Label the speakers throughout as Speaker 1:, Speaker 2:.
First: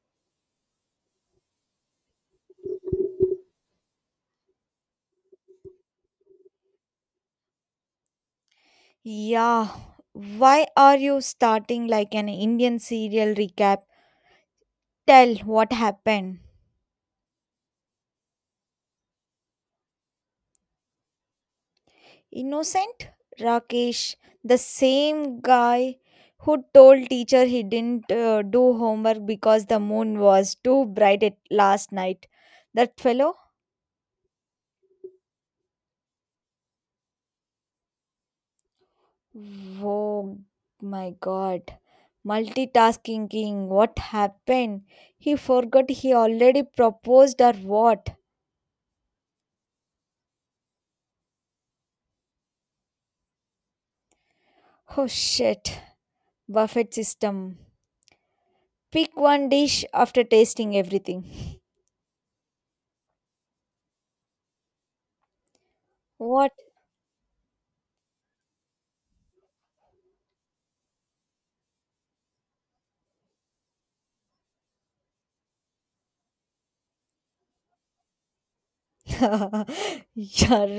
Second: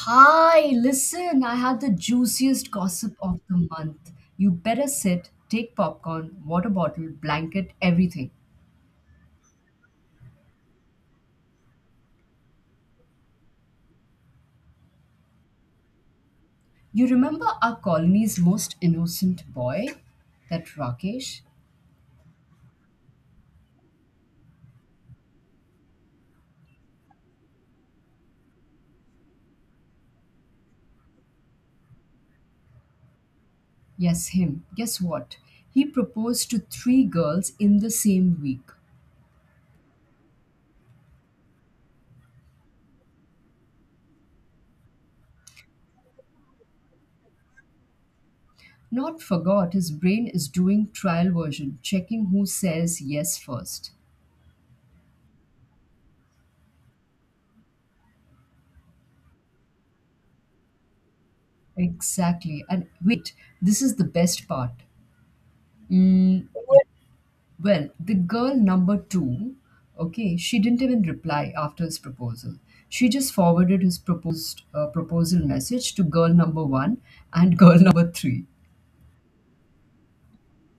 Speaker 1: Hi, listen, I had the juiciest gossip of the month. You better sit, take popcorn, water bottle, blanket, everything.
Speaker 2: Yeah, why are you starting like an Indian serial recap? Tell what happened.
Speaker 1: You remember our colony's most innocent boy? That Rakesh?
Speaker 2: Innocent? Rakesh, the same guy who told teacher he didn't do homework because the moon was too bright at last night. That fellow?
Speaker 1: Yes, him. Guess what? He proposed to three girls in the same week.
Speaker 2: Oh my god. Multitasking king, what happened? He forgot he already proposed or what?
Speaker 1: Not forgot, his brain is doing trial version, checking who says yes first.
Speaker 2: Oh shit. Buffet system. Pick one dish after tasting everything.
Speaker 1: Exactly. And wait, this is the best part. Mm.
Speaker 2: What?
Speaker 1: Well, the girl number two, okay, she didn't even reply after his proposal. She just forwarded his proposed proposal message to girl number one and girl number three.
Speaker 2: Yeah,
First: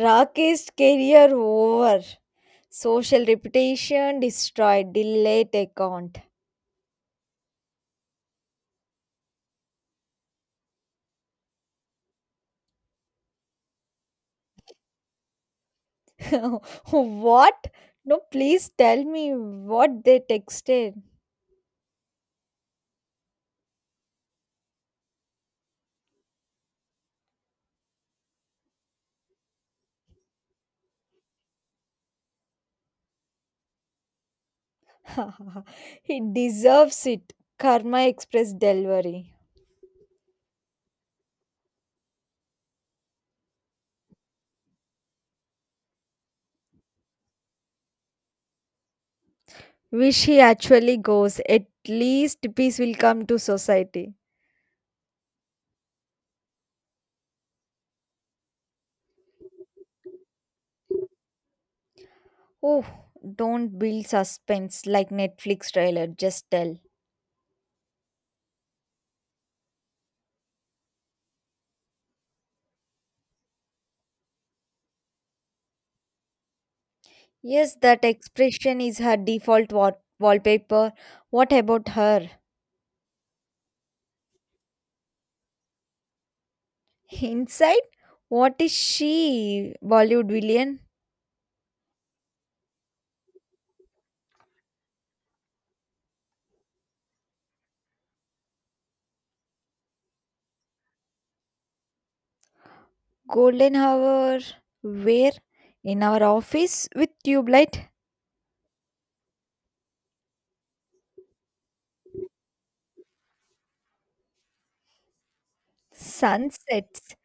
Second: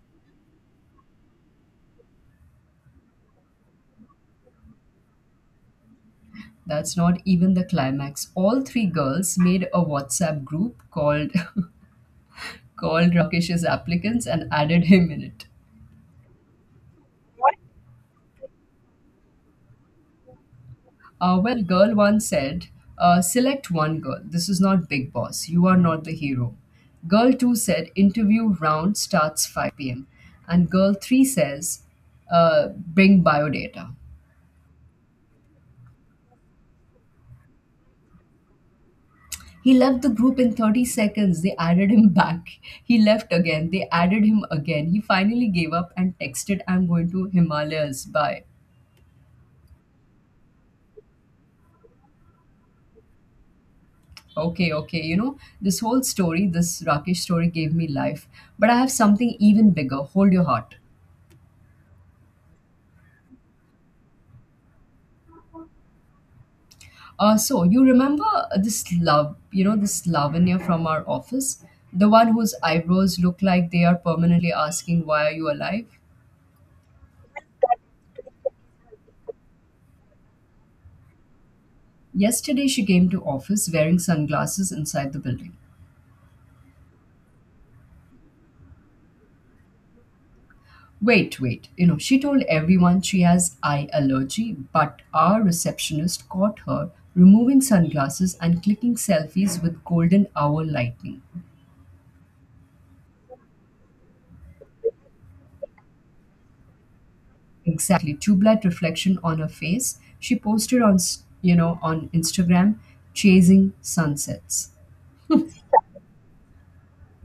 Speaker 2: Rakesh's career over. Social reputation destroyed. Delete account.
Speaker 1: That's not even the climax. All three girls made a WhatsApp group called called Rakesh's applicants and added him in it.
Speaker 2: What? No, please tell me what they texted.
Speaker 1: Girl one said, select one girl. This is not Big Boss. You are not the hero. Girl two said, interview round starts 5 p.m. And girl three says, bring biodata.
Speaker 2: He deserves it. Karma Express delivery.
Speaker 1: He left the group in 30 seconds. They added him back. He left again. They added him again. He finally gave up and texted, I'm going to Himalayas. Bye.
Speaker 2: Wish he actually goes. At least peace will come to society.
Speaker 1: Okay, okay. You know, this whole story, this Rakesh story gave me life. But I have something even bigger. Hold your heart.
Speaker 2: Oh, don't build suspense like Netflix trailer. Just tell.
Speaker 1: So you remember this love, you know, this Lavanya from our office, the one whose eyebrows look like they are permanently asking, "Why are you alive?"
Speaker 2: Yes, that expression is her default wallpaper. What about her?
Speaker 1: Yesterday she came to office wearing sunglasses inside the building.
Speaker 2: Inside? What is she? Bollywood villain?
Speaker 1: Wait, wait. You know, she told everyone she has eye allergy, but our receptionist caught her removing sunglasses and clicking selfies with golden hour lightning.
Speaker 2: Golden hour? Where? In our office with tube light?
Speaker 1: Exactly. Two blood reflection on her face. She posted on, on Instagram, chasing sunsets.
Speaker 2: Sunsets.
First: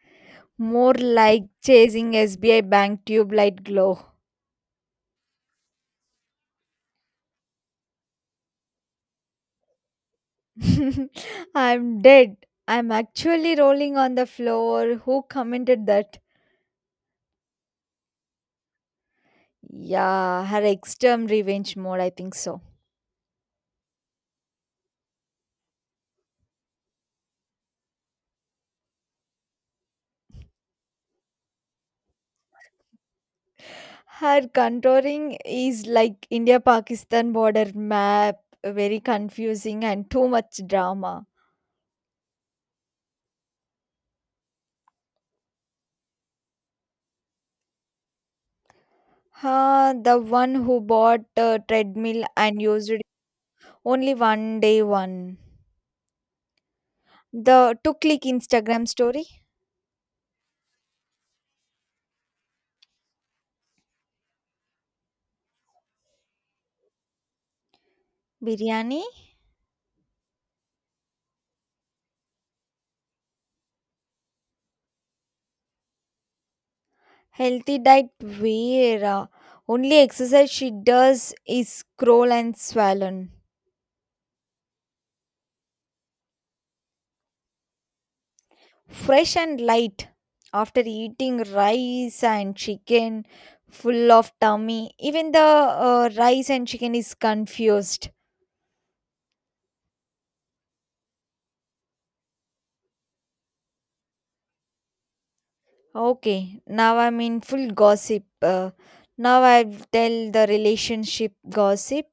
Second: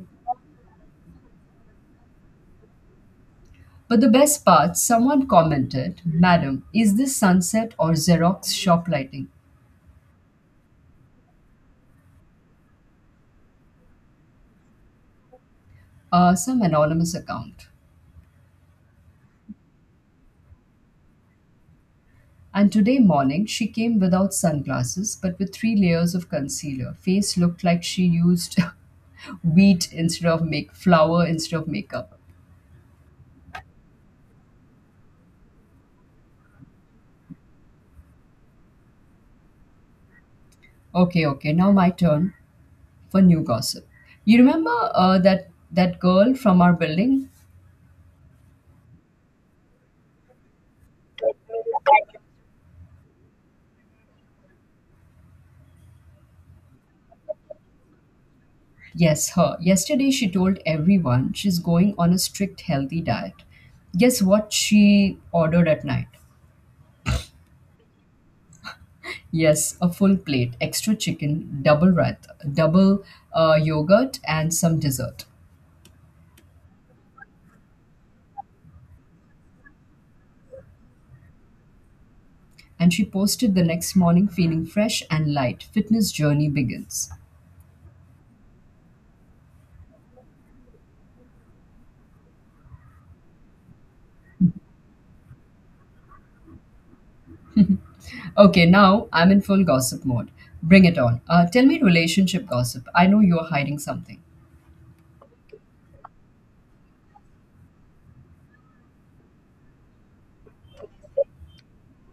Speaker 2: More like chasing SBI bank tube light glow.
Speaker 1: But the best part, someone commented, Madam, is this sunset or Xerox shop lighting?
Speaker 2: I'm dead. I'm actually rolling on the floor. Who commented that?
Speaker 1: Some anonymous account.
Speaker 2: Yeah, her extreme revenge mode, I think so.
Speaker 1: And today morning, she came without sunglasses but with three layers of concealer. Face looked like she used wheat instead of make flour instead of makeup.
Speaker 2: Her contouring is like India Pakistan border map, very confusing and too much
Speaker 1: Okay,
Speaker 2: drama.
Speaker 1: okay, now my turn. For new gossip. You remember that girl from our building?
Speaker 2: Huh, the one who bought a treadmill and used it only one day one. The to click Instagram story.
Speaker 1: Yes, her. Yesterday she told everyone she's going on a strict healthy diet. Guess what she ordered at night?
Speaker 2: Biryani?
Speaker 1: Yes, a full plate, extra chicken, double rath, double yogurt, and some dessert.
Speaker 2: Healthy diet Vera. Only exercise she does is scroll and
Speaker 1: And she
Speaker 2: swallow.
Speaker 1: posted the next morning feeling fresh and light. Fitness journey begins.
Speaker 2: Fresh and light after eating rice and chicken full of tummy, even the rice and chicken is confused.
Speaker 1: Okay, now I'm in full gossip mode. Bring it on. Tell me relationship gossip. I know you're hiding something.
Speaker 2: Okay, now I'm in full gossip, now I tell the relationship gossip.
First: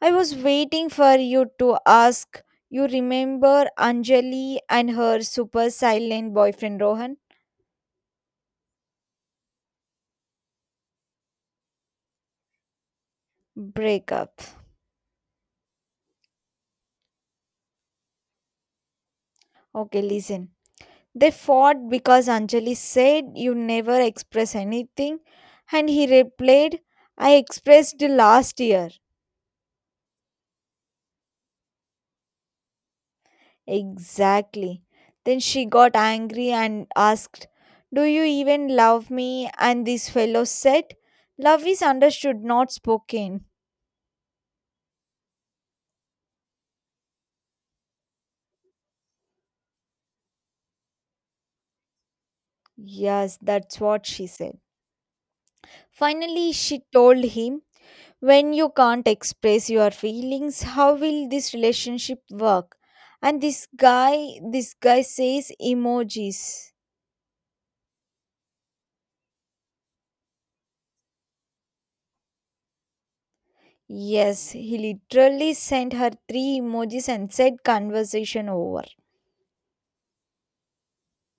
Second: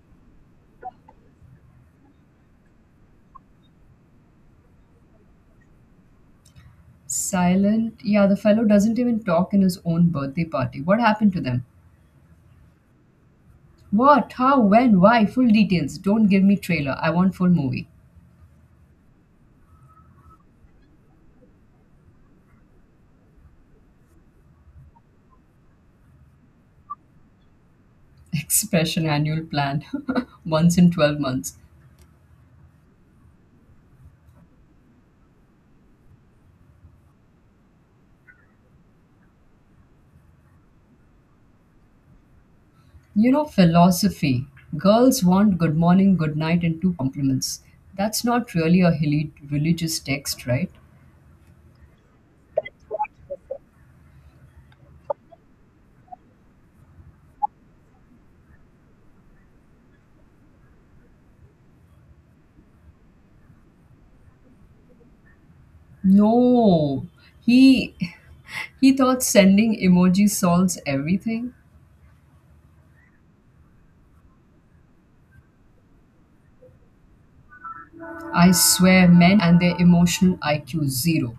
Speaker 2: I was waiting for you to ask. You remember Anjali and her super silent boyfriend Rohan?
Speaker 1: Silent? Yeah, the fellow doesn't even talk in his own birthday party. What happened to them? What?
Speaker 2: Breakup.
Speaker 1: How? When? Why? Full details. Don't give me trailer. I want full movie.
Speaker 2: Okay, listen. They fought because Anjali said, You never express anything, and he replied, I expressed last year.
Speaker 1: Expression annual plan. Once in 12 months.
Speaker 2: Exactly. Then she got angry and asked, Do you even love me? And this fellow said, Love is understood, not
Speaker 1: You know,
Speaker 2: spoken.
Speaker 1: philosophy. Girls want good morning, good night, and two compliments. That's not really a religious text, right?
Speaker 2: Yes, that's what she said. Finally, she told him, When you can't express your feelings, how will this relationship work? And this guy says emojis.
Speaker 1: No. He he thought sending emojis solves everything.
Speaker 2: Yes, he literally sent her three emojis and said conversation
Speaker 1: I
Speaker 2: over.
Speaker 1: swear men and their emotional IQ zero.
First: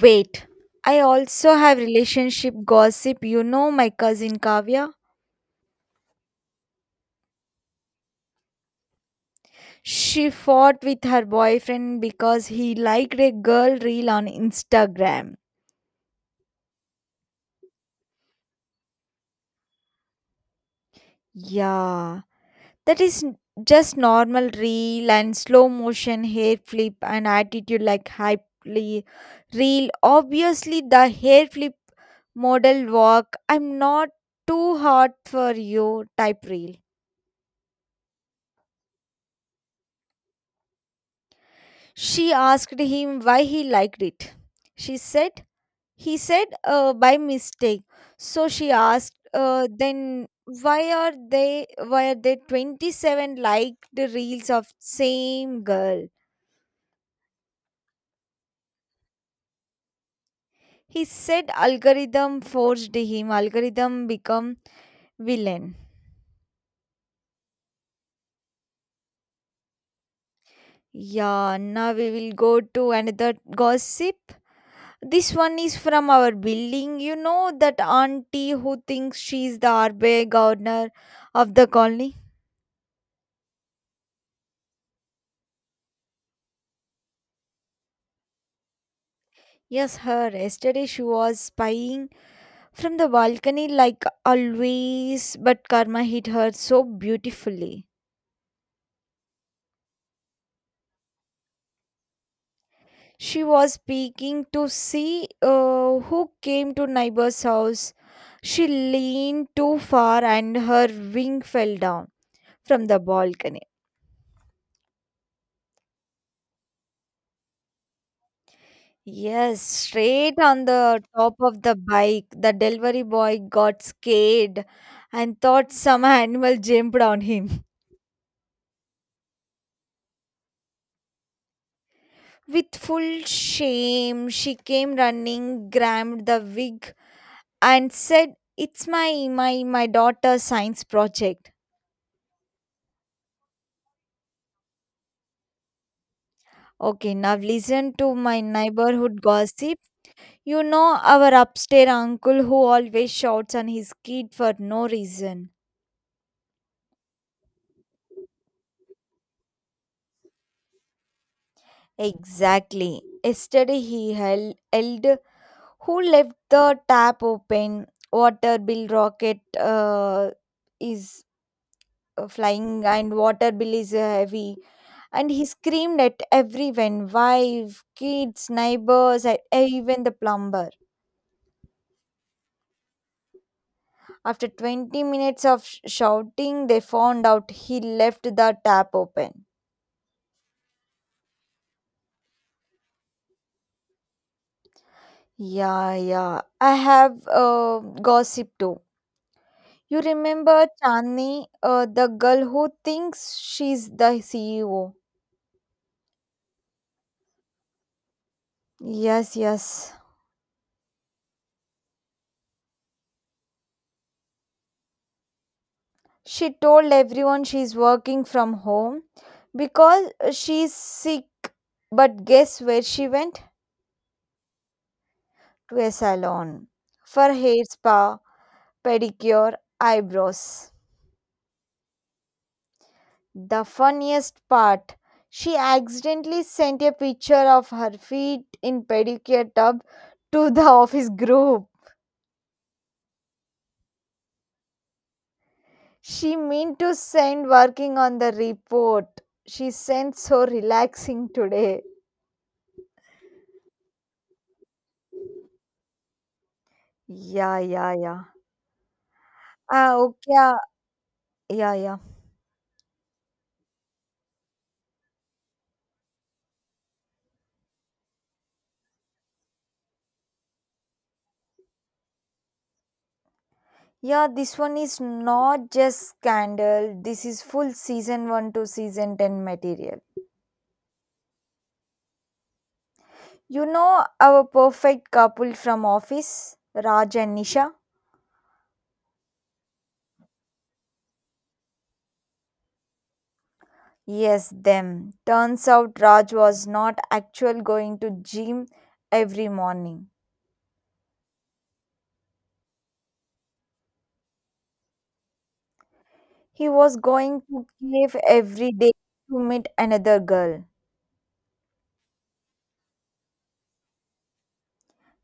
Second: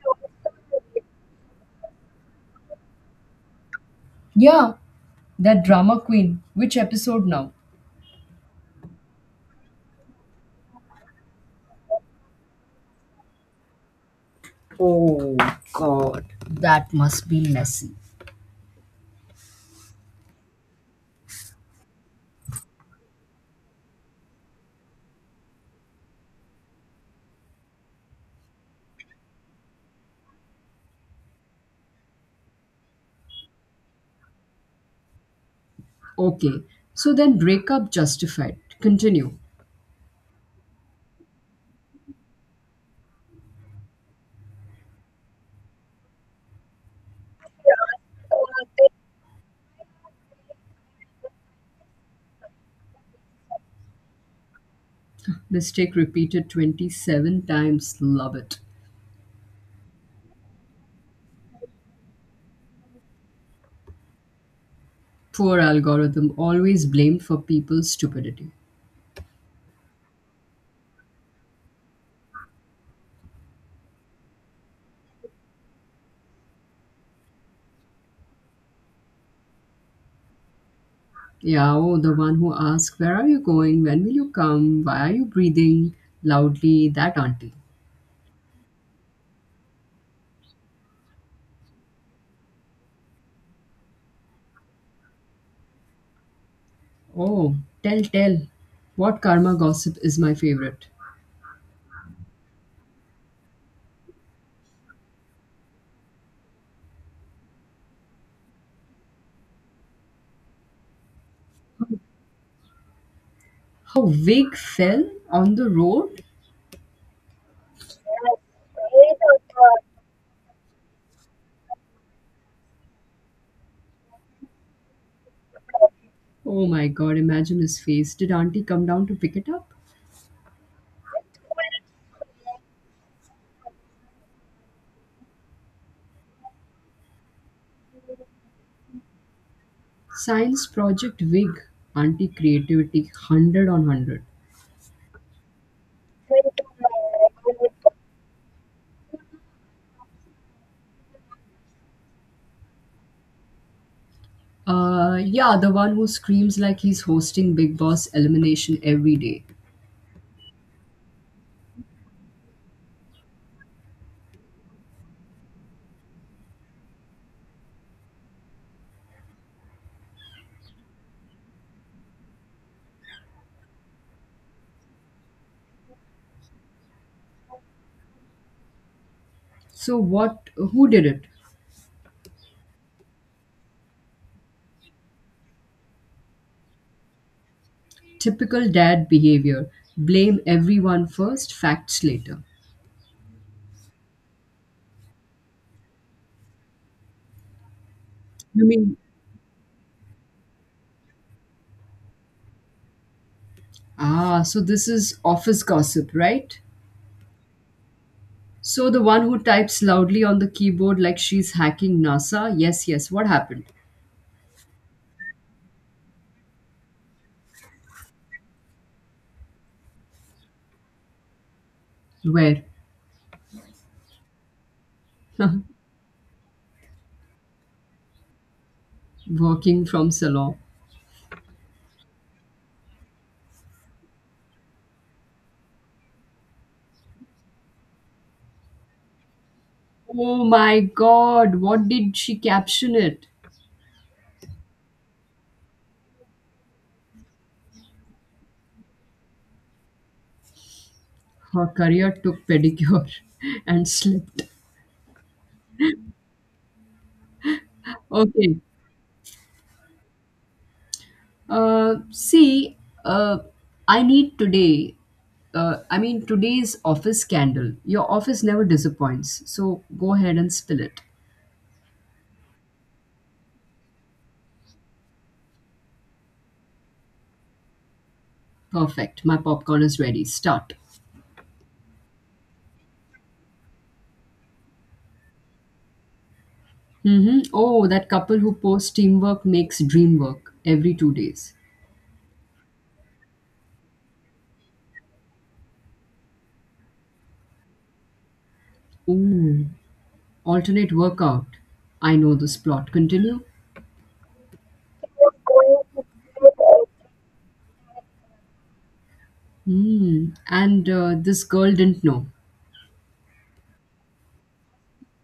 Speaker 2: Wait, I also have relationship gossip. You know my cousin
Speaker 1: Yeah,
Speaker 2: Kavya?
Speaker 1: that drama queen, which episode now?
Speaker 2: She fought with her boyfriend because he liked a girl reel on
Speaker 1: Oh
Speaker 2: Instagram.
Speaker 1: God, that must be messy.
Speaker 2: Yeah. That is just normal reel and slow motion hair flip and attitude like hype reel. Obviously, the hair flip model walk. I'm not too hot for you type
Speaker 1: Okay,
Speaker 2: reel.
Speaker 1: so then breakup justified. Continue.
Speaker 2: She asked him why he liked it. She said, he said, by mistake. So she asked, then why are they why are there 27 liked reels of same
Speaker 1: Mistake
Speaker 2: girl.
Speaker 1: repeated 27 times. Love it.
Speaker 2: He said algorithm forced him, algorithm become
Speaker 1: Poor
Speaker 2: villain.
Speaker 1: algorithm, always blamed for people's stupidity.
Speaker 2: Yeah, now we will go to another gossip. This one is from our building. You know that auntie who thinks she is the RBI governor of the
Speaker 1: Yeah, oh, the
Speaker 2: colony?
Speaker 1: one who asks, Where are you going? When will you come? Why are you breathing loudly? That auntie.
Speaker 2: Yes, her. Yesterday she was spying from the balcony like always, but karma hit her so
Speaker 1: Oh,
Speaker 2: beautifully.
Speaker 1: tell, tell. What karma gossip is my favorite?
Speaker 2: She was peeking to see who came to neighbor's house. She leaned too far and her wing fell down from the balcony.
Speaker 1: How Vig fell on the road.
Speaker 2: Yes, straight on the top of the bike, the delivery boy got scared and thought some animal
Speaker 1: Oh my
Speaker 2: jumped
Speaker 1: god,
Speaker 2: on
Speaker 1: imagine
Speaker 2: him.
Speaker 1: his face. Did Auntie come down to pick it up?
Speaker 2: With full shame, she came running, grabbed the wig, and said, It's my daughter's
Speaker 1: Science
Speaker 2: science
Speaker 1: project
Speaker 2: project.
Speaker 1: wig. Auntie creativity 100 on 100.
Speaker 2: Okay, now listen to my neighborhood gossip. You know our upstairs uncle who always shouts on his kid for no reason.
Speaker 1: Yeah, the one who screams like he's hosting Big Boss elimination every day.
Speaker 2: Exactly. Yesterday he held who left the tap open, water bill rocket is flying and water bill is heavy. And he screamed at everyone, wife, kids, neighbors, and
Speaker 1: So,
Speaker 2: even the
Speaker 1: what,
Speaker 2: plumber.
Speaker 1: who did it?
Speaker 2: After 20 minutes of shouting, they found out he left the
Speaker 1: Typical
Speaker 2: tap
Speaker 1: dad
Speaker 2: open.
Speaker 1: behavior. Blame everyone first, facts later.
Speaker 2: Yeah, yeah. I have gossip
Speaker 1: You
Speaker 2: too.
Speaker 1: mean?
Speaker 2: You remember Chandni, the girl who thinks she's the
Speaker 1: Ah, so this
Speaker 2: CEO?
Speaker 1: is office gossip, right? So, the one
Speaker 2: Yes,
Speaker 1: who types
Speaker 2: yes.
Speaker 1: loudly on the keyboard like she's hacking NASA? Yes, yes, what happened?
Speaker 2: She told everyone she's working from home because she's sick. But guess
Speaker 1: Where?
Speaker 2: where she went? To a salon for hair spa, pedicure,
Speaker 1: Working from Salon.
Speaker 2: eyebrows. The funniest part, she accidentally sent a picture of her feet in pedicure tub
Speaker 1: Oh
Speaker 2: to the
Speaker 1: my
Speaker 2: office
Speaker 1: god,
Speaker 2: group.
Speaker 1: what did she caption it?
Speaker 2: She meant to send working on the report. She sent so relaxing
Speaker 1: Her
Speaker 2: today.
Speaker 1: career took pedicure and slipped.
Speaker 2: Yeah, yeah, yeah.
Speaker 1: Okay.
Speaker 2: Ah, okay. Yeah,
Speaker 1: Uh,
Speaker 2: yeah.
Speaker 1: see, uh, I need today. I mean, today's office scandal. Your office never disappoints. So go ahead and spill it.
Speaker 2: Yeah, this one is not just scandal. This is full season 1 to season
Speaker 1: Perfect. My
Speaker 2: 10
Speaker 1: popcorn is
Speaker 2: material.
Speaker 1: ready. Start.
Speaker 2: You know our perfect couple from office, Raj and
Speaker 1: Mm-hmm.
Speaker 2: Nisha?
Speaker 1: Oh, that couple who posts teamwork makes dream work every 2 days.
Speaker 2: Yes, them. Turns out Raj was not actually going to gym every
Speaker 1: Ooh.
Speaker 2: morning.
Speaker 1: Alternate workout. I know this plot. Continue.
Speaker 2: He was going to cave every day to meet another
Speaker 1: Hmm.
Speaker 2: girl.
Speaker 1: And this girl didn't know.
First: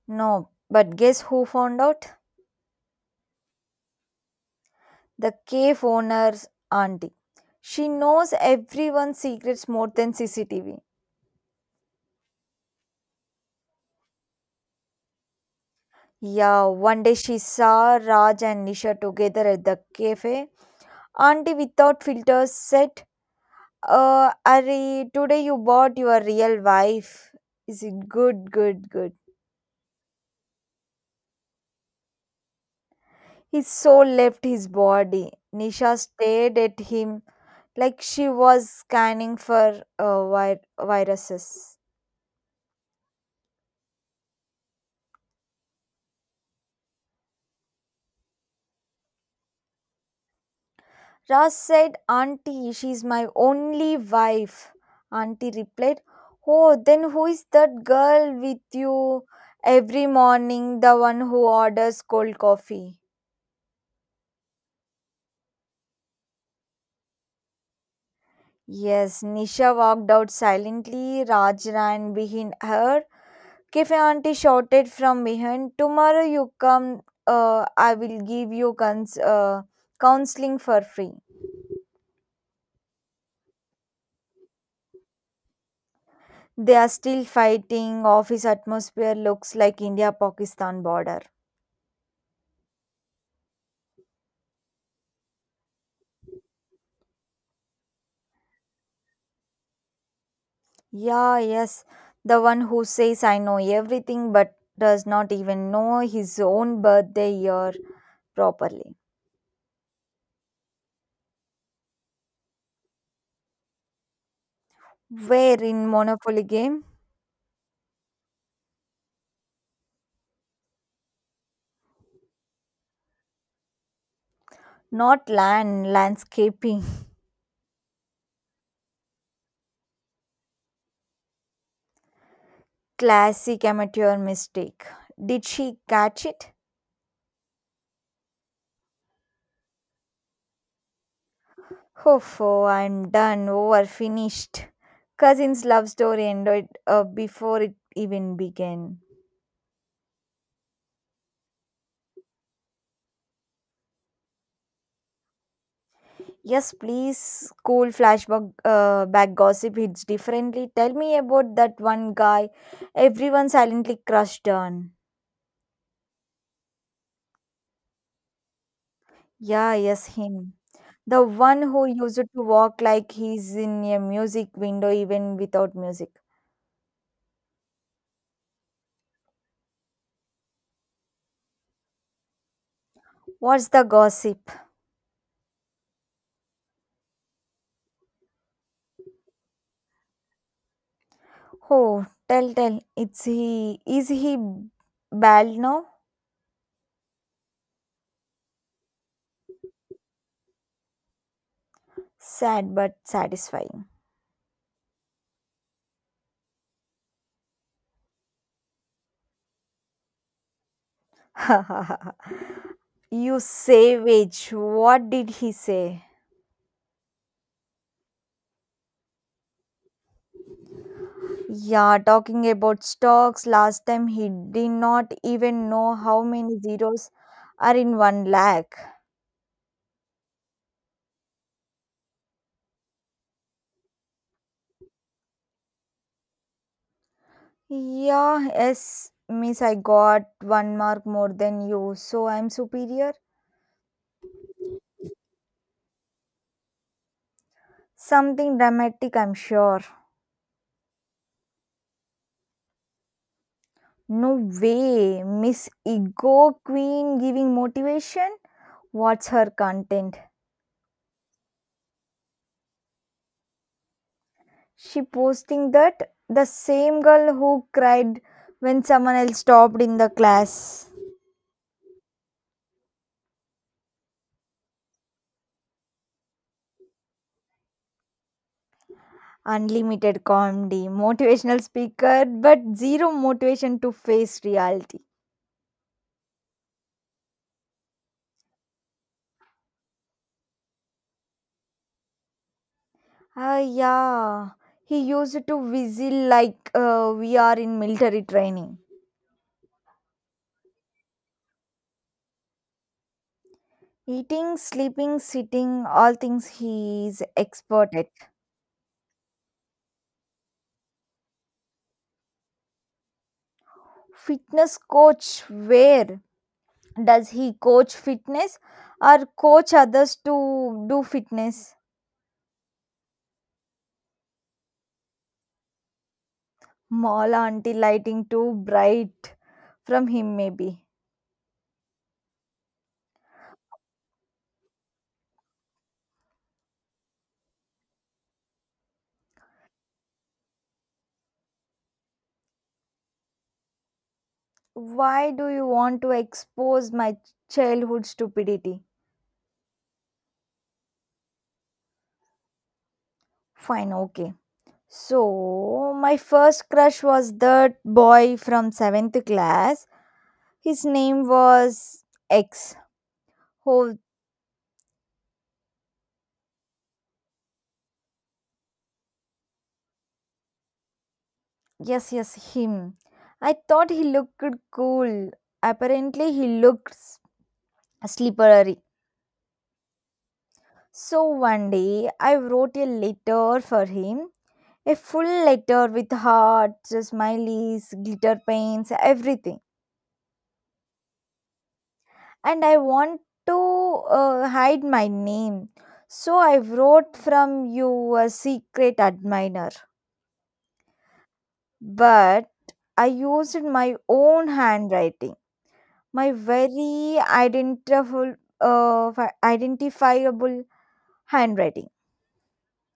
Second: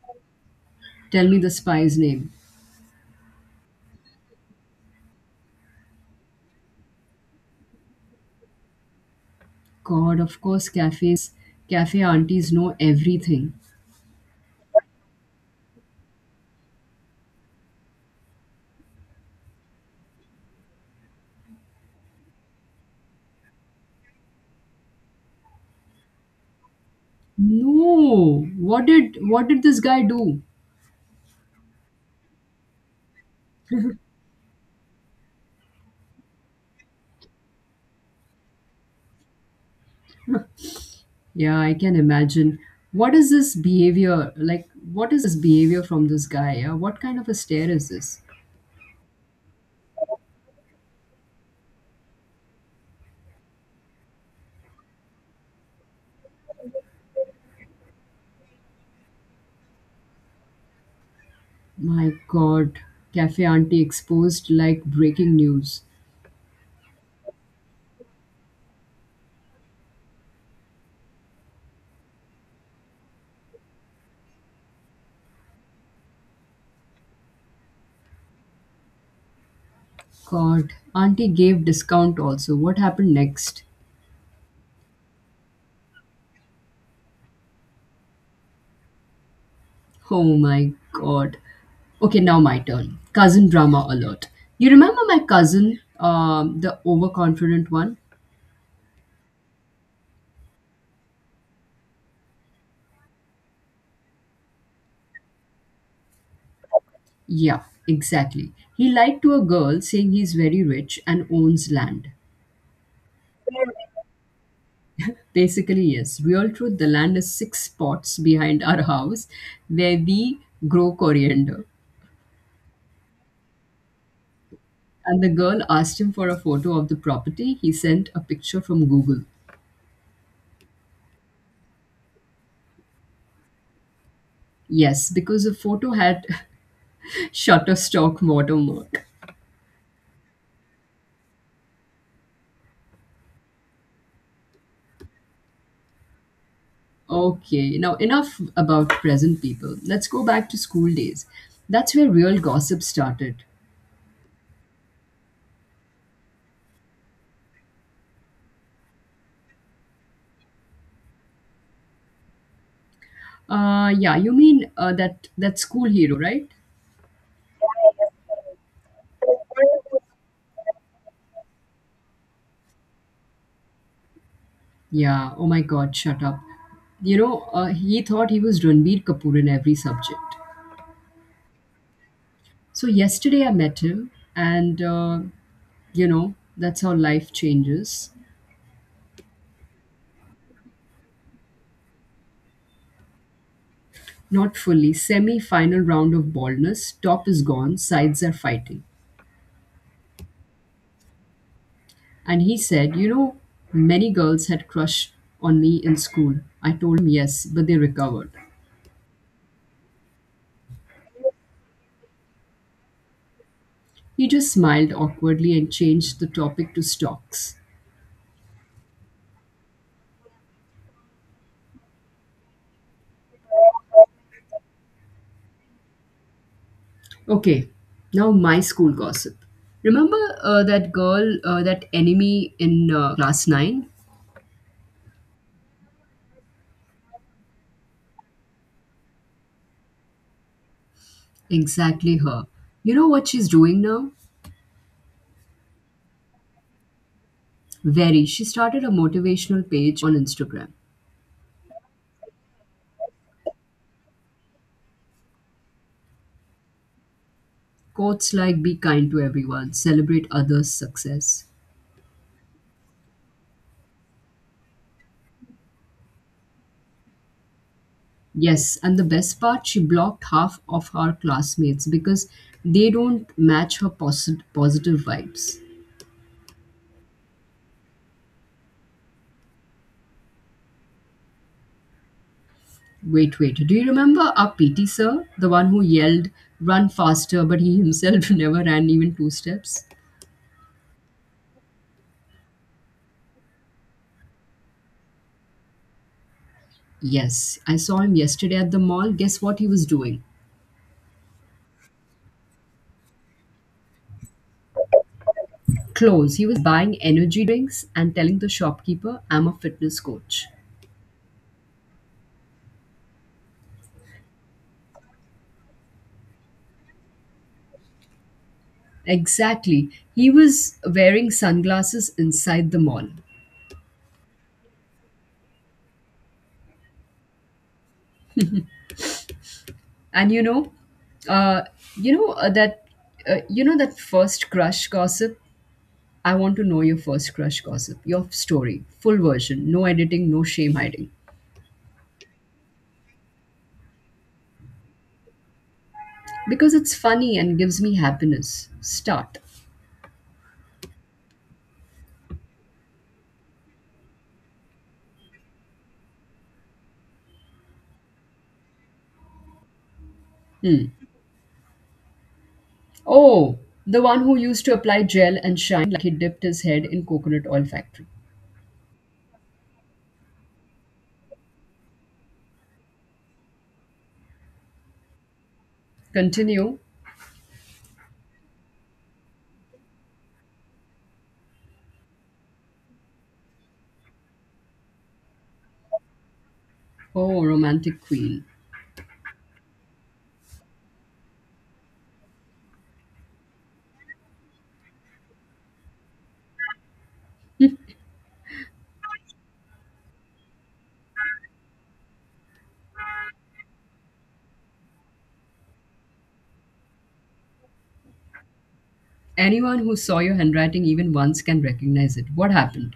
Speaker 2: No, but guess
Speaker 1: Tell me
Speaker 2: who
Speaker 1: the
Speaker 2: found
Speaker 1: spy's
Speaker 2: out?
Speaker 1: name.
Speaker 2: The cave owner's auntie. She knows everyone's secrets more than
Speaker 1: God, of course,
Speaker 2: CCTV.
Speaker 1: cafes, cafe aunties know everything.
Speaker 2: Yeah, one day she saw Raj and Nisha together at the cafe. Auntie without filters said, Ari, today you bought your real wife. Is it
Speaker 1: No.
Speaker 2: good,
Speaker 1: What
Speaker 2: good, good?
Speaker 1: did what did this guy do?
Speaker 2: His soul left his body. Nisha stared at him like she was scanning for
Speaker 1: Yeah, I
Speaker 2: viruses.
Speaker 1: can imagine. What is this behavior? Like, what is this behavior from this guy? Yeah? What kind of a stare is this?
Speaker 2: Ras said, Auntie, she's my only wife. Auntie replied, Oh, then who is that girl with you every morning, the one who orders
Speaker 1: My
Speaker 2: cold
Speaker 1: God,
Speaker 2: coffee?
Speaker 1: cafe auntie exposed like breaking news.
Speaker 2: Yes, Nisha walked out silently. Raj ran behind her. Cafe auntie shouted from behind, Tomorrow you come, I will give you counseling
Speaker 1: God,
Speaker 2: for free.
Speaker 1: auntie gave discount also. What happened next?
Speaker 2: They are still fighting. Office atmosphere looks like India
Speaker 1: Oh my
Speaker 2: Pakistan border.
Speaker 1: god. Okay, now my turn. Cousin drama alert. You remember my cousin, the overconfident one?
Speaker 2: Yeah, yes. The one who says, I know everything but does not even know his own birthday
Speaker 1: Yeah,
Speaker 2: year
Speaker 1: exactly. He
Speaker 2: properly.
Speaker 1: lied to a girl saying he's very rich and owns land.
Speaker 2: Where
Speaker 1: Basically,
Speaker 2: in
Speaker 1: yes.
Speaker 2: Monopoly
Speaker 1: Real truth,
Speaker 2: game?
Speaker 1: the land is six spots behind our house where we grow coriander. And the
Speaker 2: Not
Speaker 1: girl
Speaker 2: land,
Speaker 1: asked him for a photo
Speaker 2: landscaping.
Speaker 1: of the property. He sent a picture from Google.
Speaker 2: Classic amateur mistake.
Speaker 1: Yes, because
Speaker 2: Did
Speaker 1: the
Speaker 2: she
Speaker 1: photo had
Speaker 2: catch it?
Speaker 1: Shutterstock watermark.
Speaker 2: Oh, I'm done, over, finished. Cousin's love story ended before it
Speaker 1: Okay, now
Speaker 2: even
Speaker 1: enough about
Speaker 2: began.
Speaker 1: present people. Let's go back to school days. That's where real gossip started.
Speaker 2: Yes, please. School flashback back gossip hits differently. Tell me about that one guy everyone
Speaker 1: Uh,
Speaker 2: silently
Speaker 1: yeah, you
Speaker 2: crushed
Speaker 1: mean
Speaker 2: on.
Speaker 1: uh, that that school hero, right?
Speaker 2: Yeah, yes, him. The one who used to walk like he's in a music window
Speaker 1: Yeah.
Speaker 2: even
Speaker 1: Oh my
Speaker 2: without
Speaker 1: God,
Speaker 2: music.
Speaker 1: shut up. He thought he was Ranbir Kapoor in every subject. So yesterday I
Speaker 2: What's
Speaker 1: met
Speaker 2: the
Speaker 1: him,
Speaker 2: gossip?
Speaker 1: and you know that's how life changes.
Speaker 2: Oh, tell, tell. It's he. Is he
Speaker 1: Not fully. Semi
Speaker 2: bald now?
Speaker 1: final round of baldness. Top is gone. Sides are fighting. And he
Speaker 2: Sad
Speaker 1: said,
Speaker 2: but
Speaker 1: You know,
Speaker 2: satisfying.
Speaker 1: many girls had crushed on me in school. I told him yes, but they recovered.
Speaker 2: You
Speaker 1: He
Speaker 2: savage.
Speaker 1: just smiled
Speaker 2: What did he
Speaker 1: awkwardly and
Speaker 2: say?
Speaker 1: changed the topic to stocks.
Speaker 2: Yeah, talking about stocks. Last time he did not even know how many zeros
Speaker 1: Okay,
Speaker 2: are in one
Speaker 1: now my
Speaker 2: lakh.
Speaker 1: school gossip. Remember that girl, that enemy in class 9?
Speaker 2: Yeah, yes, miss. I got one mark more than you,
Speaker 1: Exactly
Speaker 2: so
Speaker 1: her.
Speaker 2: I'm
Speaker 1: You know
Speaker 2: superior.
Speaker 1: what she's doing now? Very. She
Speaker 2: Something
Speaker 1: started a
Speaker 2: dramatic, I'm
Speaker 1: motivational
Speaker 2: sure.
Speaker 1: page on Instagram.
Speaker 2: No way, Miss Ego Queen giving
Speaker 1: Quotes
Speaker 2: motivation?
Speaker 1: like be kind to
Speaker 2: What's her
Speaker 1: everyone,
Speaker 2: content?
Speaker 1: celebrate others' success.
Speaker 2: She posting that the same girl who cried
Speaker 1: Yes,
Speaker 2: when
Speaker 1: and the
Speaker 2: someone
Speaker 1: best
Speaker 2: else
Speaker 1: part,
Speaker 2: stopped
Speaker 1: she
Speaker 2: in the
Speaker 1: blocked half of
Speaker 2: class.
Speaker 1: her classmates because they don't match her positive vibes.
Speaker 2: Unlimited comedy, motivational speaker, but zero
Speaker 1: Wait, wait, do
Speaker 2: motivation
Speaker 1: you
Speaker 2: to
Speaker 1: remember
Speaker 2: face
Speaker 1: our PT
Speaker 2: reality.
Speaker 1: sir? The one who yelled, run faster, but he himself never ran even two steps?
Speaker 2: Ah, yeah, he used to whistle like we
Speaker 1: Yes,
Speaker 2: are
Speaker 1: I
Speaker 2: in
Speaker 1: saw him
Speaker 2: military
Speaker 1: yesterday at
Speaker 2: training.
Speaker 1: the mall. Guess what he was doing?
Speaker 2: Eating, sleeping, sitting, all
Speaker 1: Clothes. He
Speaker 2: things
Speaker 1: was buying
Speaker 2: he is
Speaker 1: energy drinks
Speaker 2: expert at.
Speaker 1: and telling the shopkeeper, I'm a fitness coach.
Speaker 2: Fitness coach, where does he coach fitness or coach
Speaker 1: Exactly.
Speaker 2: others
Speaker 1: He was
Speaker 2: to do
Speaker 1: wearing
Speaker 2: fitness?
Speaker 1: sunglasses inside the mall.
Speaker 2: Mall auntie lighting too bright from
Speaker 1: And
Speaker 2: him, maybe.
Speaker 1: uh, you know that You know that first crush gossip. I want to know your first crush gossip, your story, full version, no editing, no shame hiding,
Speaker 2: Why do you want to
Speaker 1: because
Speaker 2: expose
Speaker 1: it's
Speaker 2: my
Speaker 1: funny and gives me
Speaker 2: childhood
Speaker 1: happiness.
Speaker 2: stupidity?
Speaker 1: Start.
Speaker 2: Fine, okay. So, my first crush was that boy from 7th class. His
Speaker 1: Hmm.
Speaker 2: name was X.
Speaker 1: Oh,
Speaker 2: Who
Speaker 1: the one who used to apply gel and shine like he dipped his head in coconut oil factory.
Speaker 2: Yes, yes, him. I thought he looked cool. Apparently, he
Speaker 1: Continue.
Speaker 2: looked slippery. So one day, I wrote a letter for him. A full letter with hearts,
Speaker 1: Oh,
Speaker 2: smileys,
Speaker 1: romantic
Speaker 2: glitter
Speaker 1: queen.
Speaker 2: paints, everything. And I want to hide my name. So I wrote from you a secret admirer. But I used my own handwriting. My very identifiable, uh, fi-
Speaker 1: Anyone who saw your
Speaker 2: identifiable
Speaker 1: handwriting even once can
Speaker 2: handwriting.
Speaker 1: recognize it. What happened?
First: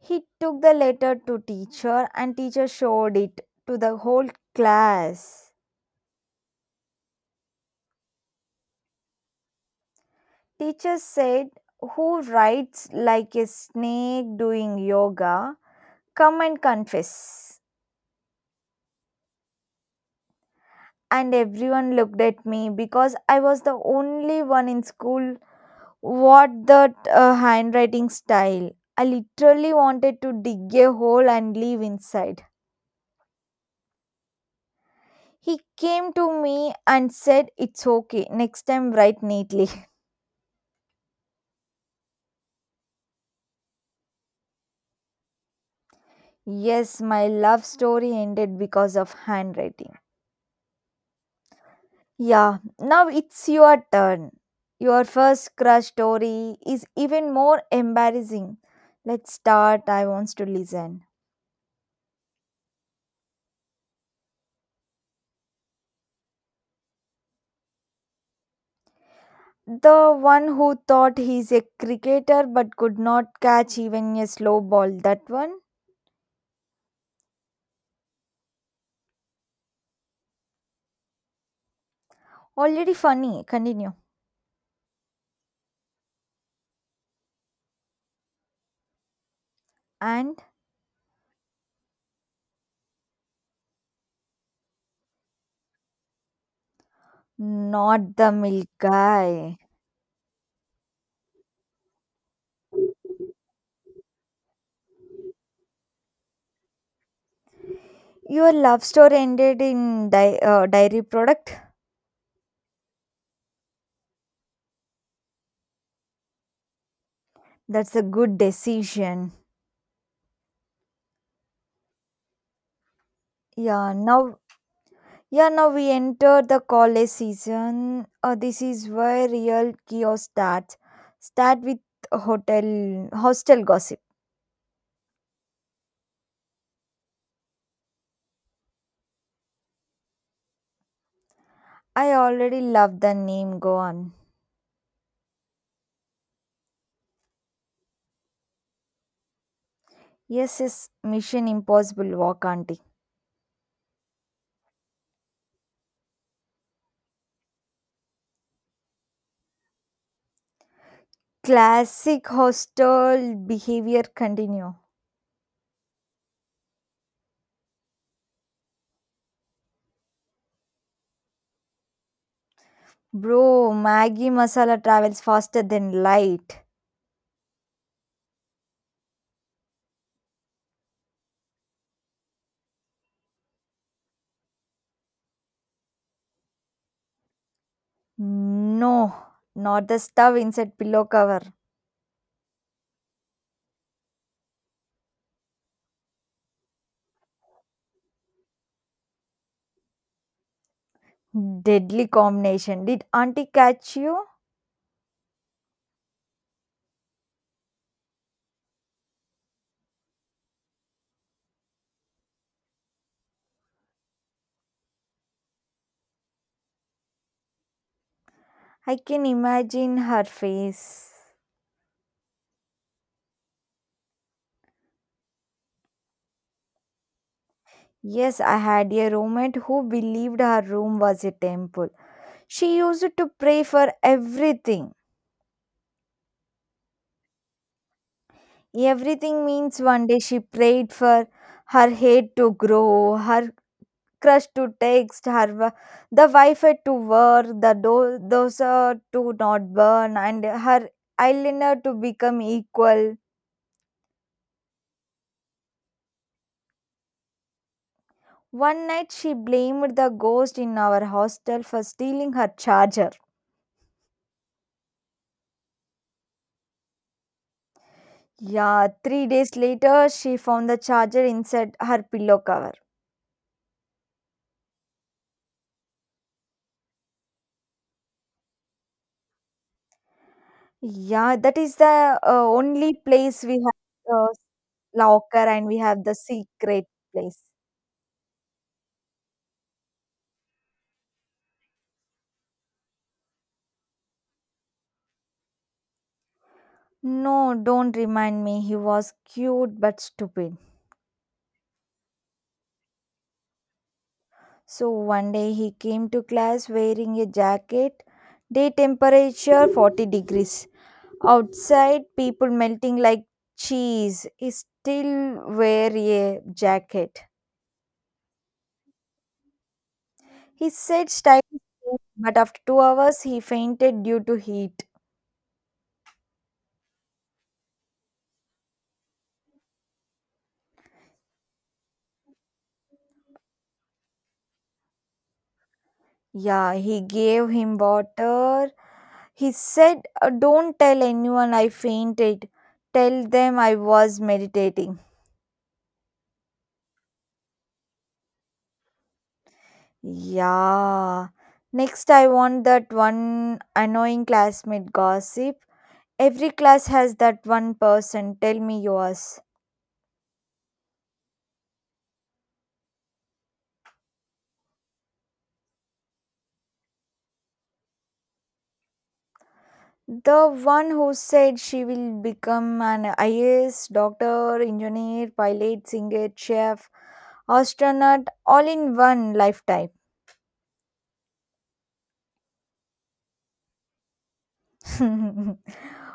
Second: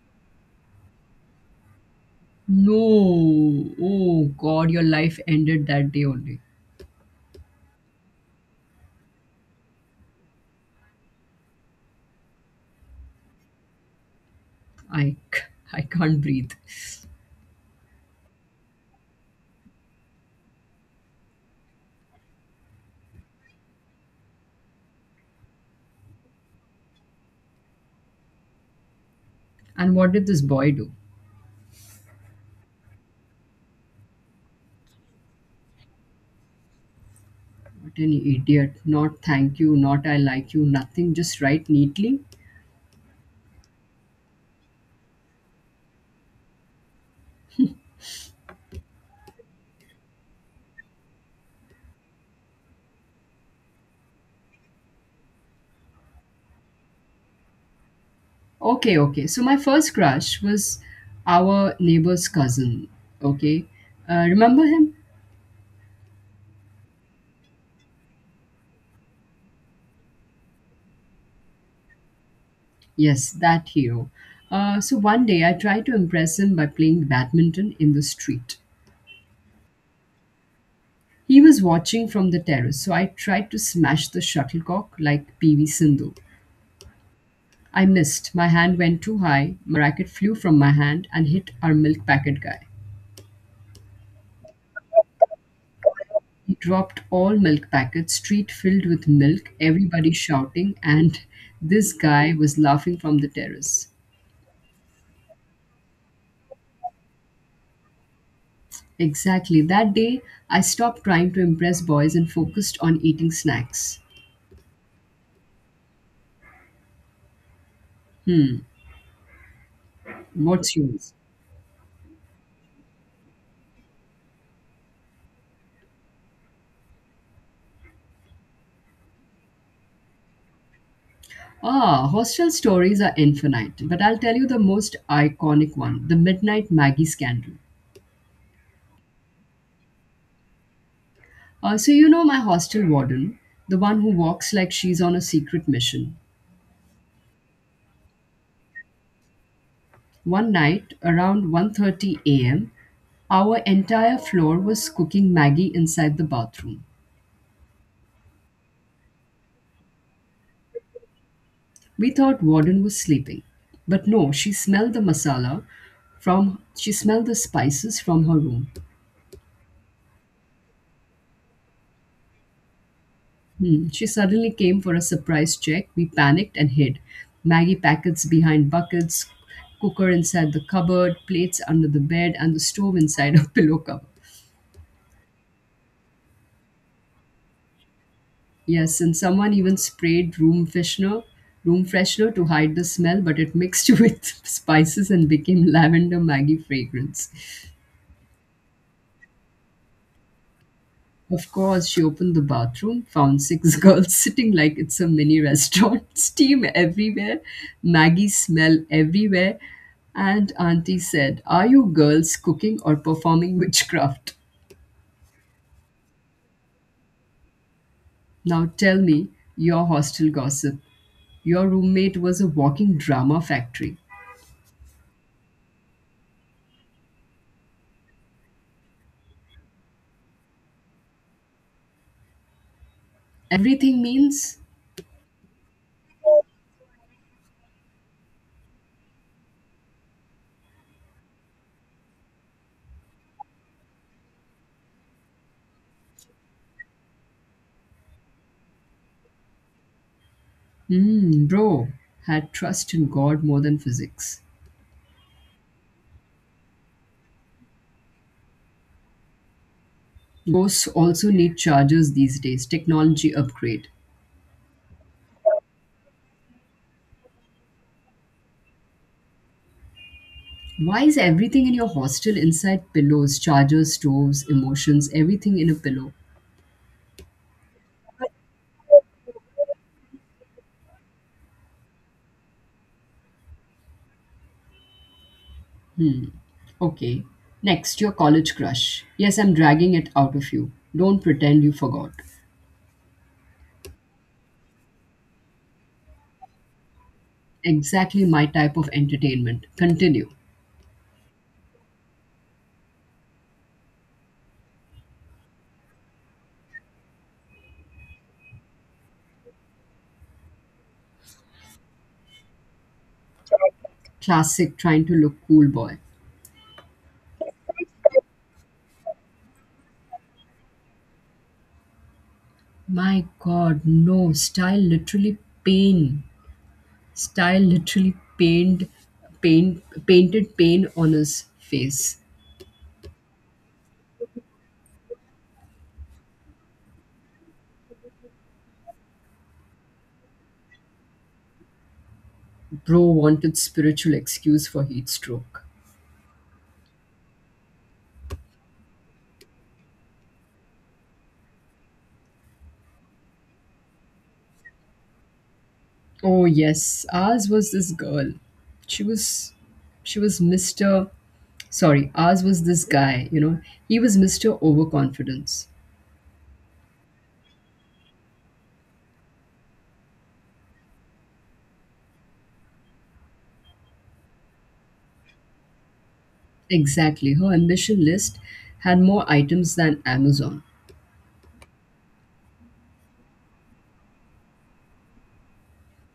Speaker 2: He took the letter to teacher and teacher showed it
Speaker 1: No.
Speaker 2: to the
Speaker 1: Oh
Speaker 2: whole
Speaker 1: God, your life
Speaker 2: class.
Speaker 1: ended that day only.
Speaker 2: Teacher said, Who writes like a snake doing
Speaker 1: I, c-
Speaker 2: yoga?
Speaker 1: I can't
Speaker 2: Come
Speaker 1: breathe.
Speaker 2: and confess. And everyone looked at me because I was the only one in school what that handwriting style. I literally
Speaker 1: And what
Speaker 2: wanted
Speaker 1: did
Speaker 2: to
Speaker 1: this boy
Speaker 2: dig
Speaker 1: do?
Speaker 2: a hole and live inside. He came to me and said, It's
Speaker 1: What an
Speaker 2: okay, next
Speaker 1: idiot.
Speaker 2: time
Speaker 1: Not
Speaker 2: write
Speaker 1: thank
Speaker 2: neatly.
Speaker 1: you, not I like you, nothing. Just write neatly.
Speaker 2: Yes, my love story ended because of handwriting. Yeah, now it's your turn. Your first crush story is even more embarrassing.
Speaker 1: Okay, okay.
Speaker 2: Let's
Speaker 1: So my
Speaker 2: start,
Speaker 1: first
Speaker 2: I want
Speaker 1: crush
Speaker 2: to
Speaker 1: was
Speaker 2: listen.
Speaker 1: our neighbor's cousin. Okay. Remember him?
Speaker 2: The one who thought he's a cricketer but could
Speaker 1: Yes,
Speaker 2: not
Speaker 1: that
Speaker 2: catch
Speaker 1: hero.
Speaker 2: even a slow ball,
Speaker 1: So one
Speaker 2: that
Speaker 1: day I
Speaker 2: one?
Speaker 1: tried to impress him by playing badminton in the street. He was watching from the terrace, so
Speaker 2: Already
Speaker 1: I
Speaker 2: funny,
Speaker 1: tried to
Speaker 2: continue.
Speaker 1: smash the shuttlecock like PV Sindhu. I missed. My hand went too high. My racket flew
Speaker 2: And
Speaker 1: from my hand and hit our milk packet guy. He dropped all milk packets,
Speaker 2: not the
Speaker 1: street
Speaker 2: milk
Speaker 1: filled with milk,
Speaker 2: guy.
Speaker 1: everybody shouting, and this guy was laughing from the terrace.
Speaker 2: Your love story ended
Speaker 1: Exactly. That
Speaker 2: in
Speaker 1: day, I stopped
Speaker 2: dairy
Speaker 1: trying to
Speaker 2: product.
Speaker 1: impress boys and focused on eating snacks.
Speaker 2: That's a good
Speaker 1: Hmm,
Speaker 2: decision.
Speaker 1: what's yours?
Speaker 2: Yeah, now yeah, now we enter the college season. This is where real chaos starts. Start with
Speaker 1: Ah, hostel stories
Speaker 2: hotel
Speaker 1: are
Speaker 2: hostel
Speaker 1: infinite,
Speaker 2: gossip.
Speaker 1: but I'll tell you the most iconic one the Midnight Maggie scandal. You
Speaker 2: I
Speaker 1: know my
Speaker 2: already
Speaker 1: hostel
Speaker 2: love the
Speaker 1: warden,
Speaker 2: name. Go
Speaker 1: the one who
Speaker 2: on.
Speaker 1: walks like she's on a secret mission. One
Speaker 2: Yes, yes.
Speaker 1: night,
Speaker 2: Mission
Speaker 1: around
Speaker 2: Impossible
Speaker 1: 1:30
Speaker 2: walk,
Speaker 1: a.m.,
Speaker 2: auntie.
Speaker 1: our entire floor was cooking Maggie inside the bathroom. We
Speaker 2: Classic
Speaker 1: thought warden was
Speaker 2: hostel
Speaker 1: sleeping,
Speaker 2: behavior
Speaker 1: but no,
Speaker 2: continue.
Speaker 1: she smelled the spices from her room.
Speaker 2: Bro,
Speaker 1: Hmm. She
Speaker 2: Maggie
Speaker 1: suddenly came
Speaker 2: masala
Speaker 1: for a
Speaker 2: travels
Speaker 1: surprise
Speaker 2: faster
Speaker 1: check.
Speaker 2: than
Speaker 1: We panicked
Speaker 2: light.
Speaker 1: and hid. Maggie packets behind buckets, cooker inside the cupboard, plates under the bed, and the stove inside a pillow cover. Yes,
Speaker 2: No,
Speaker 1: and someone even
Speaker 2: not the stuff inside pillow cover.
Speaker 1: room freshener to hide the smell, but it mixed with spices and became lavender Maggie fragrance. Of course, she
Speaker 2: Deadly
Speaker 1: opened the
Speaker 2: combination.
Speaker 1: bathroom,
Speaker 2: Did
Speaker 1: found
Speaker 2: auntie
Speaker 1: six
Speaker 2: catch
Speaker 1: girls
Speaker 2: you?
Speaker 1: sitting like it's a mini restaurant, steam everywhere, Maggie smell everywhere. And Auntie said, Are you girls cooking or performing witchcraft? Now
Speaker 2: I
Speaker 1: tell
Speaker 2: can
Speaker 1: me your
Speaker 2: imagine her
Speaker 1: hostel gossip.
Speaker 2: face.
Speaker 1: Your roommate was a walking drama factory.
Speaker 2: Yes, I had a roommate who believed her room was a temple. She used to pray for
Speaker 1: Everything means,
Speaker 2: everything. Everything means one day she prayed for her head to grow, her crush to text, the Wi-Fi to work, the dosa to not burn, and her
Speaker 1: hmm,
Speaker 2: eyeliner
Speaker 1: bro,
Speaker 2: to become
Speaker 1: had trust in
Speaker 2: equal.
Speaker 1: God more than physics.
Speaker 2: One night she blamed the ghost in
Speaker 1: Ghosts
Speaker 2: our
Speaker 1: also need
Speaker 2: hostel for
Speaker 1: chargers
Speaker 2: stealing
Speaker 1: these
Speaker 2: her
Speaker 1: days,
Speaker 2: charger.
Speaker 1: technology upgrade.
Speaker 2: Yeah, 3 days later she found the
Speaker 1: Why is
Speaker 2: charger
Speaker 1: everything in
Speaker 2: inside
Speaker 1: your
Speaker 2: her
Speaker 1: hostel
Speaker 2: pillow cover.
Speaker 1: inside pillows, chargers, stoves, emotions, everything in a pillow?
Speaker 2: Yeah, that is the only place we have locker and we have the secret
Speaker 1: Okay.
Speaker 2: place.
Speaker 1: Next, your college crush. Yes, I'm dragging it out of you. Don't pretend you forgot.
Speaker 2: No, don't
Speaker 1: Exactly
Speaker 2: remind
Speaker 1: my
Speaker 2: me.
Speaker 1: type
Speaker 2: He
Speaker 1: of
Speaker 2: was
Speaker 1: entertainment.
Speaker 2: cute but
Speaker 1: Continue.
Speaker 2: stupid. So one day he came to class wearing a jacket. Day temperature 40 degrees. Outside, people melting like cheese. He
Speaker 1: Classic trying to look
Speaker 2: still
Speaker 1: cool
Speaker 2: wear
Speaker 1: boy.
Speaker 2: a jacket. He said stylish, things, but after 2 hours,
Speaker 1: My
Speaker 2: he
Speaker 1: god,
Speaker 2: fainted due
Speaker 1: no.
Speaker 2: to
Speaker 1: Style
Speaker 2: heat.
Speaker 1: literally pain. Style literally pained pain painted pain on his face.
Speaker 2: Yeah, he gave him water. He said, Don't tell anyone I fainted.
Speaker 1: Bro
Speaker 2: Tell
Speaker 1: wanted
Speaker 2: them I
Speaker 1: spiritual
Speaker 2: was
Speaker 1: excuse for
Speaker 2: meditating.
Speaker 1: heat stroke.
Speaker 2: Yeah. Next, I want that one annoying classmate gossip.
Speaker 1: Oh
Speaker 2: Every class
Speaker 1: yes,
Speaker 2: has that
Speaker 1: ours was
Speaker 2: one
Speaker 1: this girl.
Speaker 2: person. Tell me
Speaker 1: She
Speaker 2: yours.
Speaker 1: was she was Mr. Sorry, ours was this guy, you know. He was Mr. Overconfidence.
Speaker 2: The one who said she will become an IAS, doctor, engineer, pilot, singer, chef,
Speaker 1: Exactly. Her ambition
Speaker 2: astronaut,
Speaker 1: list
Speaker 2: all in
Speaker 1: had more
Speaker 2: one
Speaker 1: items
Speaker 2: lifetime.
Speaker 1: than Amazon.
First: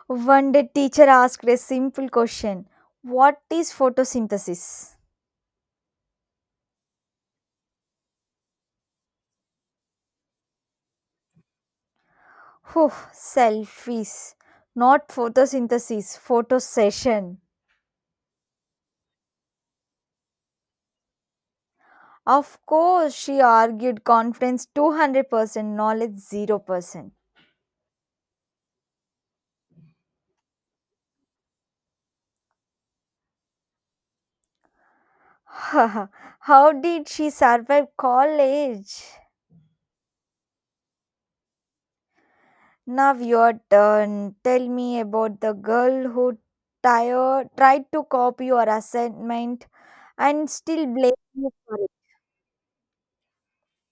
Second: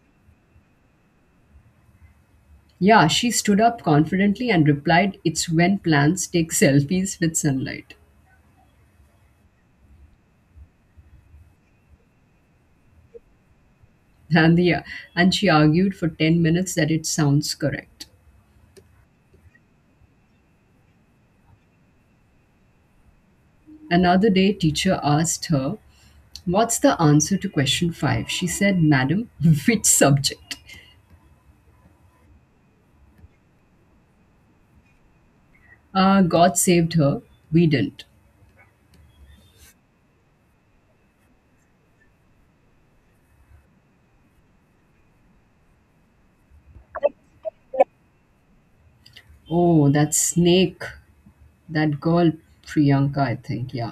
Speaker 2: One day, teacher asked a simple question.
Speaker 1: Yeah, she
Speaker 2: What
Speaker 1: stood
Speaker 2: is
Speaker 1: up confidently and
Speaker 2: photosynthesis?
Speaker 1: replied, "It's when plants take selfies with sunlight."
Speaker 2: Whew, selfies,
Speaker 1: And the,
Speaker 2: not
Speaker 1: and she argued for
Speaker 2: photosynthesis,
Speaker 1: 10
Speaker 2: photo
Speaker 1: minutes that it
Speaker 2: session.
Speaker 1: sounds correct.
Speaker 2: Of course, she argued
Speaker 1: Another day,
Speaker 2: confidence
Speaker 1: teacher asked
Speaker 2: 200%,
Speaker 1: her,
Speaker 2: knowledge
Speaker 1: "What's the
Speaker 2: 0%.
Speaker 1: answer to question five?" She said, "Madam, which subject?" God
Speaker 2: How
Speaker 1: saved
Speaker 2: did
Speaker 1: her.
Speaker 2: she
Speaker 1: We
Speaker 2: survive
Speaker 1: didn't.
Speaker 2: college? Now your turn. Tell me about the girl who tried to copy your assignment
Speaker 1: Oh, that
Speaker 2: and
Speaker 1: snake.
Speaker 2: still blamed you for
Speaker 1: That girl, Priyanka, I think. Yeah.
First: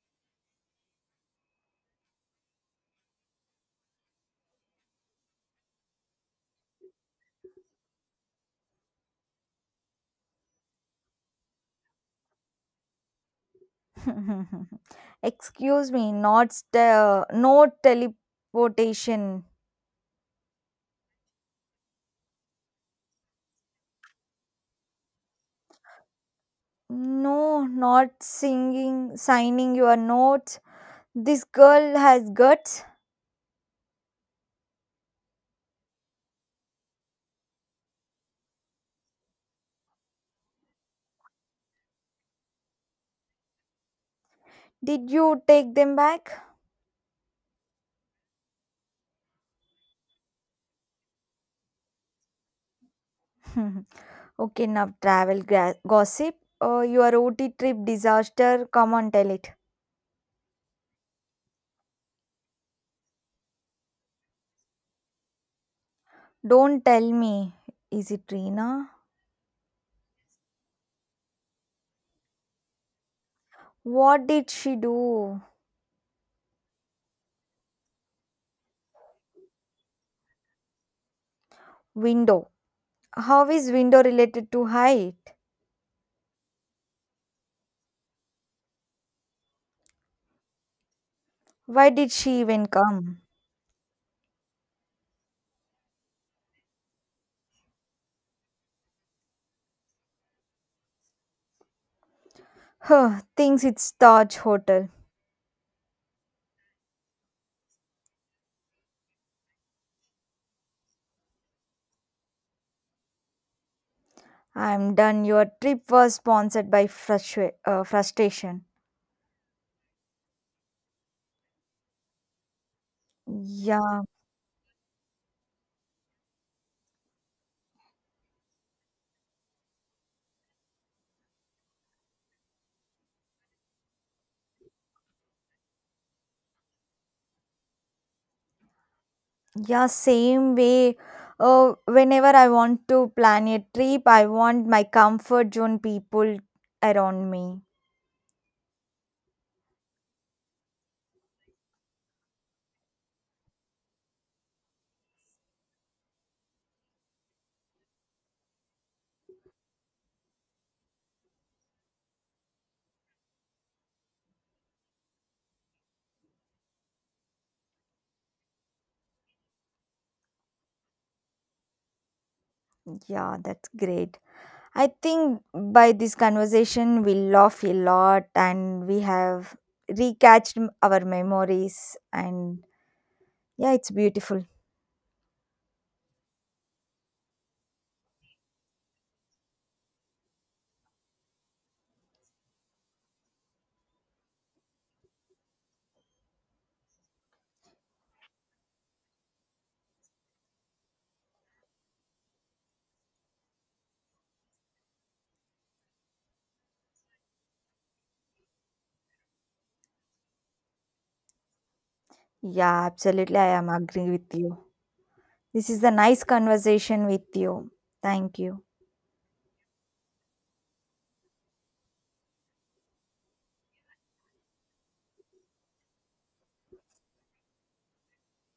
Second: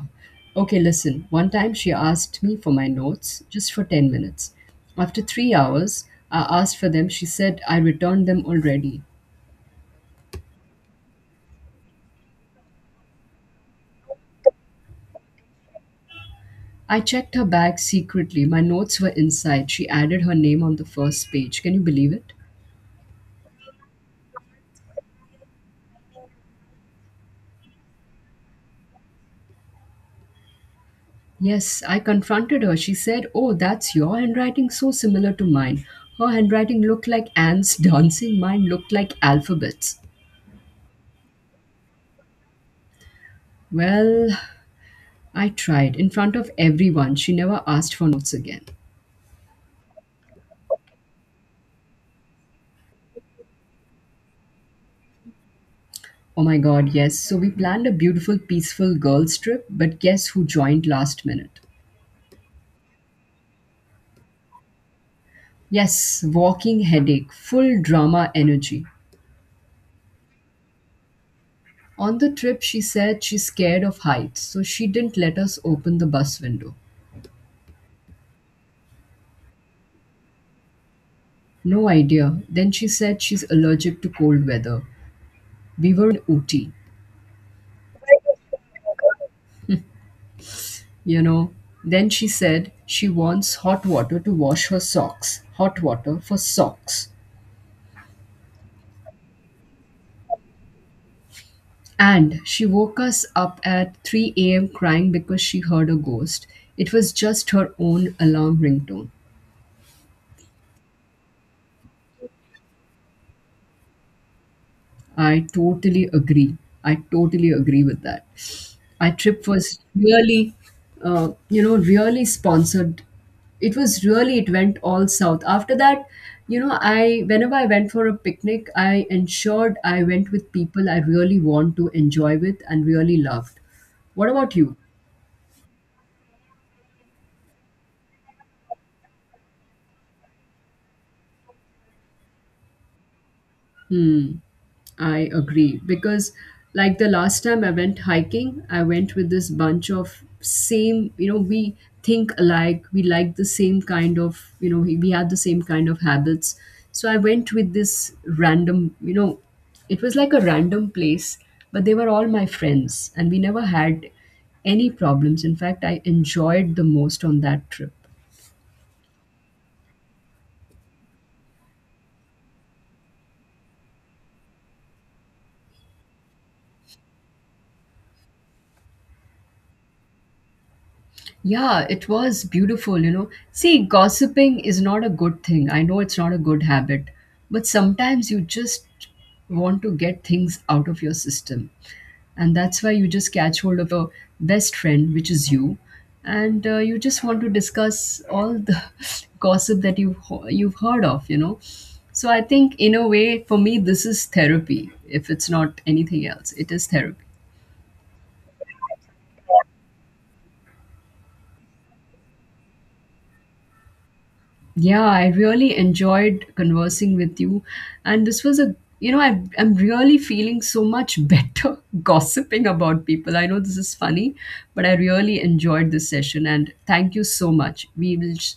Speaker 1: Okay, listen. One time she asked me for my notes just for 10 minutes. After 3 hours, I asked for them. She said I returned them already.
Speaker 2: it. Excuse me, not
Speaker 1: I checked her
Speaker 2: no
Speaker 1: bag secretly. My notes were
Speaker 2: teleportation.
Speaker 1: inside. She added her name on the first page. Can you believe it?
Speaker 2: No, not signing your notes. This
Speaker 1: Yes, I
Speaker 2: girl has
Speaker 1: confronted her.
Speaker 2: guts.
Speaker 1: She said, "Oh, that's your handwriting, so similar to mine." Her handwriting looked like ants dancing, mine looked like alphabets. Well,
Speaker 2: Did you
Speaker 1: I
Speaker 2: take them
Speaker 1: tried in
Speaker 2: back?
Speaker 1: front of everyone. She never asked for notes again.
Speaker 2: Okay, now travel gossip.
Speaker 1: Oh my god,
Speaker 2: Your
Speaker 1: yes. So
Speaker 2: OT
Speaker 1: we
Speaker 2: trip
Speaker 1: planned a beautiful,
Speaker 2: disaster. Come
Speaker 1: peaceful
Speaker 2: on, tell
Speaker 1: girls'
Speaker 2: it.
Speaker 1: trip, but guess who joined last minute? Yes, walking
Speaker 2: Don't tell
Speaker 1: headache,
Speaker 2: me.
Speaker 1: full
Speaker 2: Is
Speaker 1: drama
Speaker 2: it
Speaker 1: energy.
Speaker 2: Rina?
Speaker 1: On the trip, she said she's scared of
Speaker 2: What
Speaker 1: heights,
Speaker 2: did
Speaker 1: so
Speaker 2: she
Speaker 1: she didn't let
Speaker 2: do?
Speaker 1: us open the bus window. No idea.
Speaker 2: Window.
Speaker 1: Then she said she's
Speaker 2: How is
Speaker 1: allergic
Speaker 2: window
Speaker 1: to cold
Speaker 2: related to
Speaker 1: weather.
Speaker 2: height?
Speaker 1: We were in Ooty, you know.
Speaker 2: Why
Speaker 1: Then
Speaker 2: did
Speaker 1: she
Speaker 2: she even
Speaker 1: said she
Speaker 2: come?
Speaker 1: wants hot water to wash her socks. Hot water for socks. And she woke
Speaker 2: Huh,
Speaker 1: us up
Speaker 2: thinks it's
Speaker 1: at
Speaker 2: Taj
Speaker 1: 3 a.m.
Speaker 2: Hotel.
Speaker 1: crying because she heard a ghost. It was just her own alarm ringtone.
Speaker 2: I'm done. Your
Speaker 1: I
Speaker 2: trip
Speaker 1: totally
Speaker 2: was
Speaker 1: agree.
Speaker 2: sponsored by
Speaker 1: I totally agree with that.
Speaker 2: frustration.
Speaker 1: Our trip was really really sponsored, it
Speaker 2: Yeah,
Speaker 1: was really it went all south after that. You know I Whenever I went for a picnic, I ensured I went with people I really want to enjoy with and really loved. What about you?
Speaker 2: yeah, same way. Whenever I want to plan a trip, I want my
Speaker 1: I
Speaker 2: comfort zone
Speaker 1: agree, because
Speaker 2: people
Speaker 1: like the
Speaker 2: around
Speaker 1: last
Speaker 2: me.
Speaker 1: time I went hiking, I went with this bunch of same, you know, we think alike, we like the same kind of, you know, we have the same kind of habits. So I went with this random, you know, it was like a random place, but they were all my friends and we never had any problems. In fact, I enjoyed the most on that trip.
Speaker 2: Yeah, that's great. I think by this conversation, we laugh a lot and we have recatched our
Speaker 1: Yeah,
Speaker 2: memories.
Speaker 1: it was
Speaker 2: And
Speaker 1: beautiful, you know.
Speaker 2: yeah,
Speaker 1: See,
Speaker 2: it's beautiful.
Speaker 1: gossiping is not a good thing. I know it's not a good habit, but sometimes you just want to get things out of your system. And that's why you just catch hold of a best friend, which is you, and you just want to discuss all the gossip that you've heard of. So I think, in a way, for me this is therapy if it's not anything else. It is therapy.
Speaker 2: Yeah, absolutely. I am agree with you.
Speaker 1: Yeah, I
Speaker 2: This
Speaker 1: really
Speaker 2: is a nice
Speaker 1: enjoyed
Speaker 2: conversation
Speaker 1: conversing
Speaker 2: with
Speaker 1: with you.
Speaker 2: you.
Speaker 1: And
Speaker 2: Thank
Speaker 1: this was
Speaker 2: you.
Speaker 1: a, I'm really feeling so much better gossiping about people. I know this is funny, but I really enjoyed this session. And thank you so much.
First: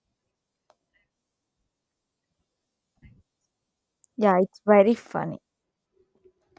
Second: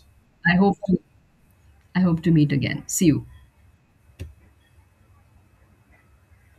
Speaker 1: I hope, to, I hope to meet again. See you.
Speaker 2: Yeah, it's very funny.